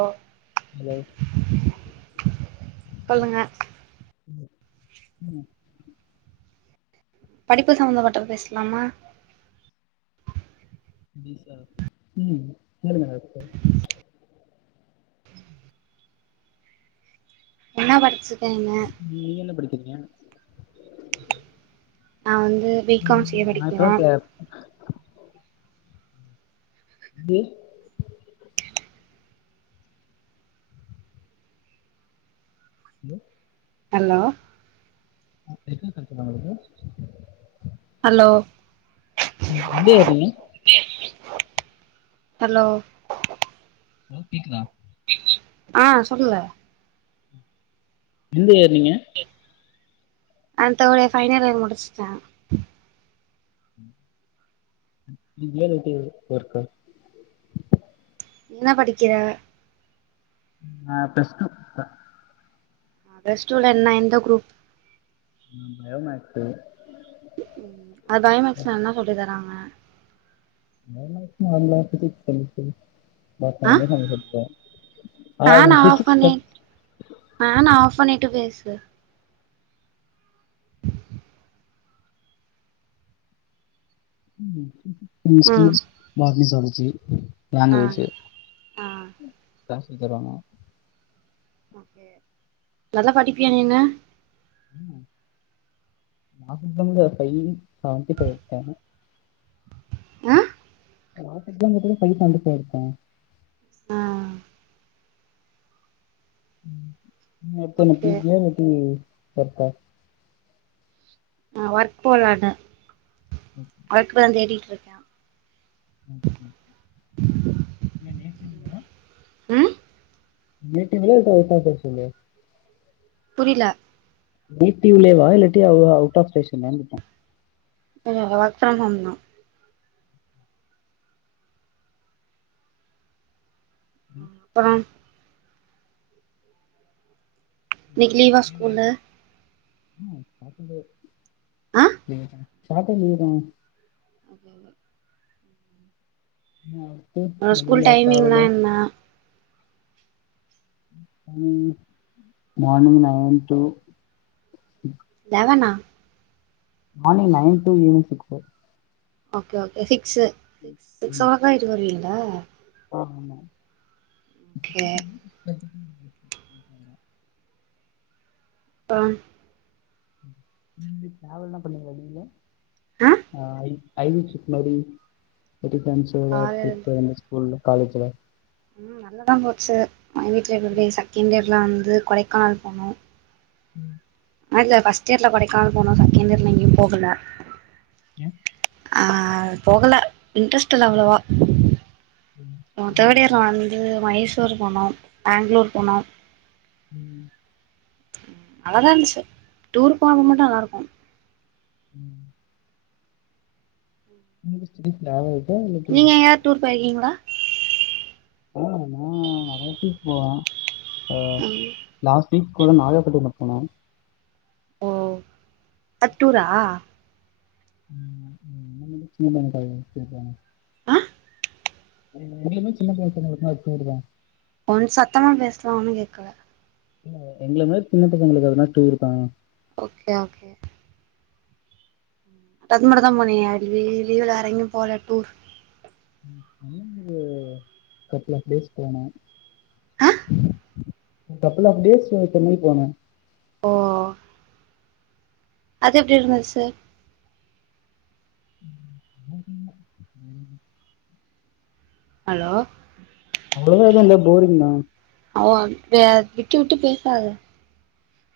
ஆ hello சொல்லுங்க ம் படிப்பு சம்பந்தப்பட்டது பேஸ்லாமா ம் [inaudible] என்ன படிச்சு ம் நீங்க என்ன படிக்கிறீங்க நா வந்து பி காம் சி ம் ஏ நா படிக்கிற இப்பதா ப இ ம் ஹலோ எத்தன [unintelligible] உங்களுக்கு ஹலோ எந்த யேரு நீ ஹலோ ஹலோ கேக்குதா ஆ சொல்லுங்க எந்த இயர் நீங்க [unintelligible] ஃபைனல் இயர் முடிஷ்ட்ட [inaudible] ஒர்க்கா நீ என்ன படிக்கிற நா ப்ளஸ் டூ ப்ப அ ப்ளஸ் டூல என்ன எந்த குரூப் ம் பயோ மேக்ஸு ம் ம் அது பயோமேக்ஸ்னா என்ன சொல்லி தராங்க bio maths [unintelligible] physics chemistry ah [unintelligible] a fan of physics பண்ணி கெம்ஸ் ஃபேன் ஆஃப் பண்ணிட்டு பேசு கெமிஸ்ட்ரி ம் பாட்னி சோலஜி ஜி ஆ லாங்குவேஜூ ஆ இதா சொல்லி தராங்க நல்லா படிப்பியா நீனு [inaudible] ஃபை செவன்ட்டி ஃபைவ் எடுத்த ஆ [unintelligible] பாத்தினா ஃபை செவன்ட்டி ஃபை எடுத்த ஆ ம் ஹு ஓகே [unintelligible] எப்டி எப்ப ஆ ஒர்க் போலானு அதுக்குதா அந்தெடி இருக்யா [inaudible] ம் மீட்டிங் ல கரெக்டா பேச சொல்லு புரில வீட்டிலேவா இல்லாட்டி அவ அவுட் ஆஃப் ஸ்டேஷனான் கேட்ட ஒர்க் ஃப்ரம் ஹோம் தா ம் ஹா இன்னிக் லீவா ஸ்கூலு ஆமா ஆப்சண்டு ஆ லீவுதா சொன்னாத்தா செய்றாங்க அதுனால்தா அம்மா வரு உங்க ஸ்கூல் டைமிங்லா என்ன ம் மார்னிங் நயன் டூ நா வேனா morning nine two evening six okay okay சிக் சேர் இது சொல்றக்கா வீட்டுக் வருவீங்களா ஆ ஆமா ஓகே [unintelligible] [unintelligible] நீங்க டிராவல்லா பண்ணீங்களா லீவ்ல ஆ யி ஐ வி ட்ரிப் மாரி [unintelligible] காலைல நம்ம ஸ்கூல்ல காலேஜ்ல உம் நல்லதா போச்சு [unintelligible] செகண்ட் இயர் நா வந்து கொடைக்கானல் போனோ ம் ஆ இல்ல ஃபஸ்ட் இயர்ல கொடைக்கானால் போனோ செகண்ட் இயர்ல எங்கயு போகல எ ஆஹ் போகல இன்ட்ரெஸ்ட் இல்ல அவ்வளவா ம் அ தேர்ட் புரியலைங்க இயர்ல வந்து மஹேஷ் டூர் போனோ பேங்க்ளூர் போனோ [inaudible] நல்லாதா இருந்துச்சு டூரு போனப்ப மட்டு நல்லா இருக்கு ம் நீங்க ஸ்டடீஸ்ல [unintelligible] நீங்க எங்காயாவது டூர் போயிருகீங்களா ஆஹ் நா நெறைய எடத்துக்கு போவ அஹ் ம் லாஸ் டிப்கு நாகப்பட்டினம் போனே ஓ அட்டூரா [unintelligible] ஆ [unintelligible] சின்ன பசங்களுக்கு அது டூர்தா ஒரு சத்தமா பேசலா ஒண்ணு கேக்கல இல்ல எங்கள மாரி சின்ன பசங்களுக்கு அதுனா டூர் தா ஓகே ஓகே அது மட்டு தா போனியா லிவ் லீவுல வேர எங்கயு போலயா டூர் [unintelligible] கபல் ஆஃப் பிளேஸ் போனோ அஹ் கபல் ஆஃப் டேஸ்ஸு சென்னை போனோ ஓ அது எப்டி இருந்தது சார் ம் [inaudible] ஹலோ அவளோ எதுவு இல்ல போரிங் தா ஆவ வே விட்டு விட்டு பேசாத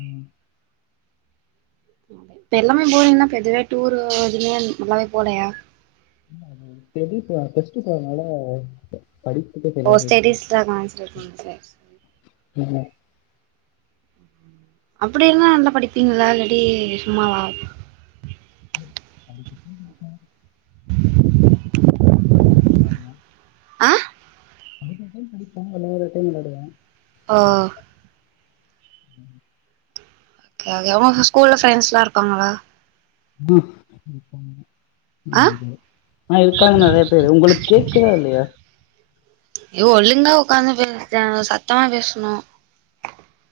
ம் இப்ப எல்லாமே போறீங்க்ன்னா இப்ப எதுவே டூர் [unintelligible] நல்லாவே போலயா இல்ல அது பெரியப்பா டெஸ்டுப்போனனால ப அ ஸ்டேடிஸ்ல தா [unintelligible] இல்ல அப்டினா நல்லா படிப்பீங்கல்லா இல்லாட்டி சும்மாறா [inaudible] [inaudible] வரதா சொன்னாருங்க ஆஹ் படிக்கவச்சால் படிப்போ வெளையாடவிட்டா விளாடுவோ ஓ உம் எதோ ஒங்க ஸ்கூல்ல ஃப்ரெண்டஸ்லா இருக்காங்களா புக் இருக்காங்க ஆ ஆஹ் இருக்காங்க நெறைய பேரு உங்களுக்கு கேக்குதா இல்லயா ஏ ஓழுங்கா உக்காந்து பேசு சத்தமா பேசணு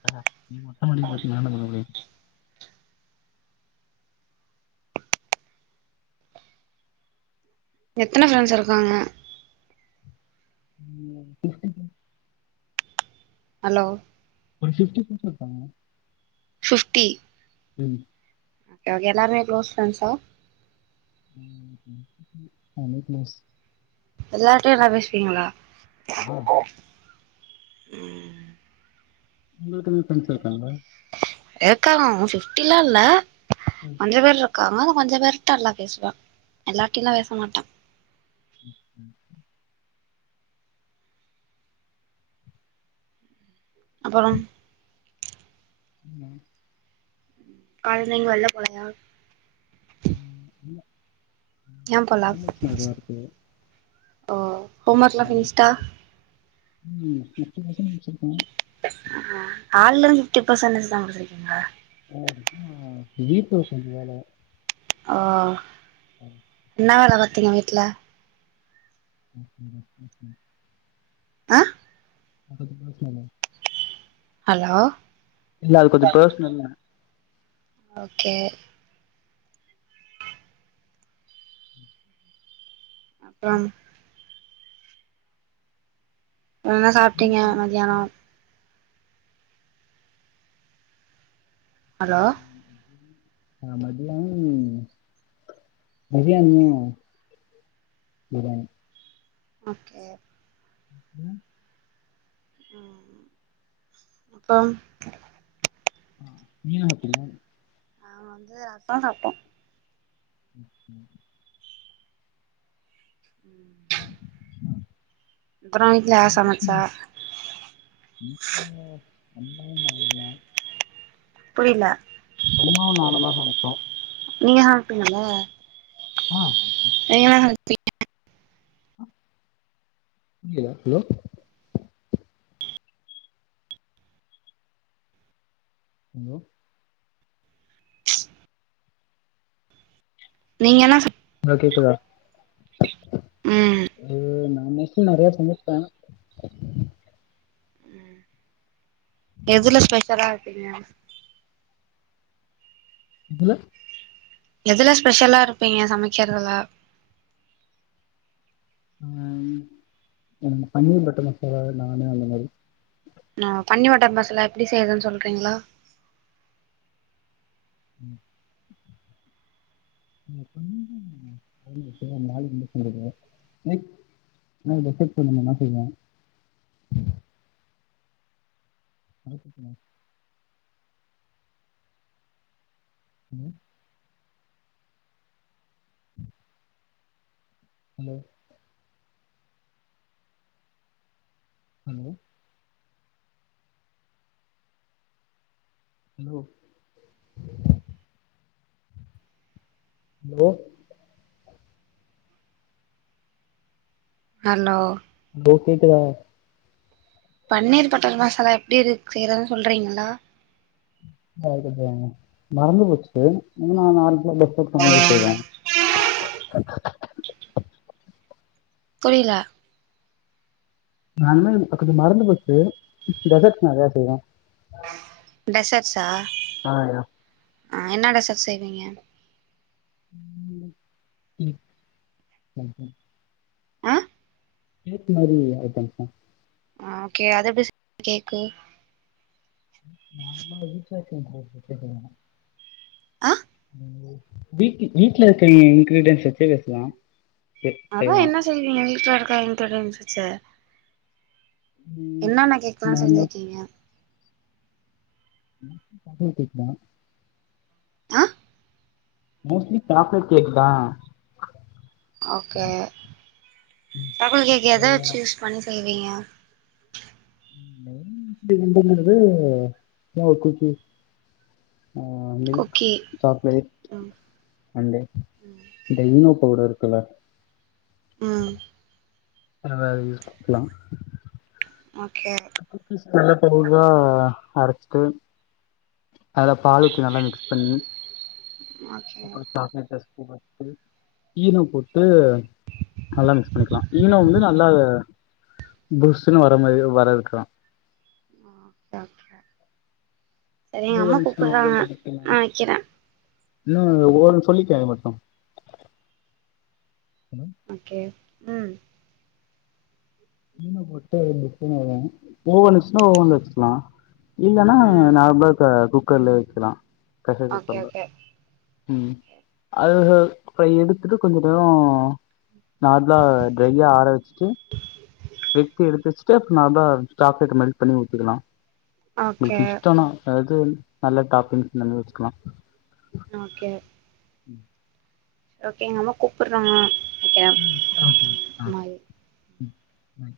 ஆஹ் நீ மொட்ட மாடிலருந்து கத்துனாதா [unintelligible] எத்தன ஃப்ரெண்ட்ஸ் இருக்காங்க உம் ஃபிஃப்டி ஃப்ரெண்ட்ஸ் ஹலோ ஒரு ஃபிஃப்டி ஃப்ரெண்ட்ஸ் இருக்காங்க ஃபிஃப்டி உம் ஓகே எல்லாருமே க்ளோஸ் ஃப்ரெண்ட்ஸா உம் ஃபிரெண்ஷிப்பு ஆனா க்ளோஸ் எல்லார்ட்டயு நல்லா பேசுவீங்ளா ஆ, உம் உங்களுக்கும் ஃப்ரெண்ட்ஸ் இருக்காங்ளா இருக்காங்க ஆனா ஃபிஃப்டிலா இல்ல ம், அஞ்சு பேர் இருக்காங்க கொஞ்ச பேருட்ட நல்லா பேசுவா எல்லார்ட்டலா பேச மாட்டா உம் உம் உம் அப்பறோ உம் ஆல்ரெடி வெள்ல போலயா உம் இல்ல ஏ போல ஓ ஹோம் ஒர்க்லா ஃபினிஷ்டா [unintelligible] உம் ஃபினி த்ரீ லெசன் முடிச்சிருக்கே ஆஹ் கால்லிருந்து கிப்போ சொன்னதுதா வந்துருக்கீங்ளா வேல முடிச்சு வீட்ல கொஞ்ச வேல ஆஹ் இன்னா வேலத் தெரியு வீட்ல [inaudible] ஆஹ் அடுத்த திருப்பு பேசலால ஹலோ இல்ல அது கொஞ்ச பேசுனம்னா ஓகே அப்பறம் என்ன சாப்ட்டீங்க மதியானோ ஹலோ உம் ஆ மதியானோ பிரியாணியும் பிரியாணி ஓகே உம் உம் அப்பறம் ஆ நீயா அப்றோ அவன் வந்து அத்தா [unintelligible] ம் அப்றோ வீட்ல யாரு சமைச்சா அம்மாவு நானுந்தா புரியல பதுமாவு நானுந்தா சமைப்போம் நீங்க சமப்பீங்கள ஆ எங்கவேன [inaudible] ஹுலோ ஹலோ ஹலோ நீ என்ன அ கேக்குதா ம் உம் நா மெசு நெறைய சமைப்பே எதுல ஸ்பெஷலா இருக்கீங்க இதுல எதுலா ஸ்பெஷல்லா இருப்பீங்க சமைக்கிறதுல உம் பன்னீர் பட்டர் மசாலா நானு அந்த மாறி ஆ பன்னி மட்டர் மசாலா எப்டி செய்யுதுன்னு சொல்றீங்களா [unintelligible] செய்வே ஃவர்க்குக்கு உம் hello hello hello hello hello ஏ கேக்குதா பன்னீர் பட்டர் மசாலா எப்டி இரு செய்றதுன்னு சொல்றீங்களா [unintelligible] மறந்து போச்சு இன்னு நா [unintelligible] செய்வே புரில நானு இப்ப கொஞ்சோ மறந்து போச்சு டெசர்ட் நெறையா செய்வே டெசர்ட்ஸா ஆஹ் யா ஆஹ் என்ன டெசட்ஸ் செய்வீங்க [unintelligible] ஆஹ் கேக் மாரி ஐட்டம்ஸ் தா ஆ ஓகே அது எப்டி [inaudible] கேக்கு [unintelligible] [unintelligible] ஆ வீட் வீட்டு்ல இருக்க இன்கிரீடியன்ஸ் வச்சே பேசலா செ அதா செய்யலா என்ன செய்வீங்க வீட்ல இருக்க இன்ங்கிரீடியன்ஸ் வெச்சு ம் என்னென்ன கேக்கலா நார்மலா செஞ்சிருக்கீங்க மொஸ்லி சாக்லேட் கேக்தா ஆ மோஸ்ட்லி சாக்லேட் கேக்தா ஓகே [unintelligible] எத வச்சு ஸ் பண்ணி ங்க [unintelligible] ஆஹ் மில்க் குக்கி சாக்லேட் ம் அண்டு அந்த ஈனோ பவுடர் ல்ல ம் அதது பக்லா ஓகே [unintelligible] அரச்சிட்டு அத பால் ஊத்தி நல்லா மிக்ஸ் பண்ணி ஓகே [unintelligible] ஈனோ போட்டு நல்லா மிக்ஸ் பண்ணிக்கலா ஈனோ வந்து நல்லா புஸ்ஸுன்னு வர மாரி வர இருக்கலா ஆஹ் ஓகே ஓகே சரிங்க ஓவன் அம்மா இருந்துச்சுன்னா கூப்பிட்றாங்க ஓவன்ல நா விட்டுலா வக்கிறே இன்னு ஓவன் சொல்லிக்கே வேவட்டு ஓகே உம் மீன போட்டு [unintelligible] ஓவன் இச்சுன்னா ஓவன்ல வச்சுக்கலா இல்லனா ம் நார்மலா இப்ப குக் க்கர்ல வைக்கலா ஓகே [unintelligible] ஓகே ம் ஓகே அது அப்ற எடுத்துட்டு கொஞ்ச நேரோ நார்ம்லா ட்ரையா ஆர வச்சுட்டு வெக்தி எடுத்து வச்சிட்டு அப் நா தா சாக்லேட்டு மெல்ட் பண்ணி ஊத்திக்குலா ஓகே இதுக்கு இஷ்டோனா அதாது நல்ல டாப்பிங்ஸ் நம்ம வச்சுக்குலா நோக்கே ம் ஓகே எங்க அம்மா கூப்புற்றாங்க உம் செரி ஓகே ஆஹ் ம் பாய்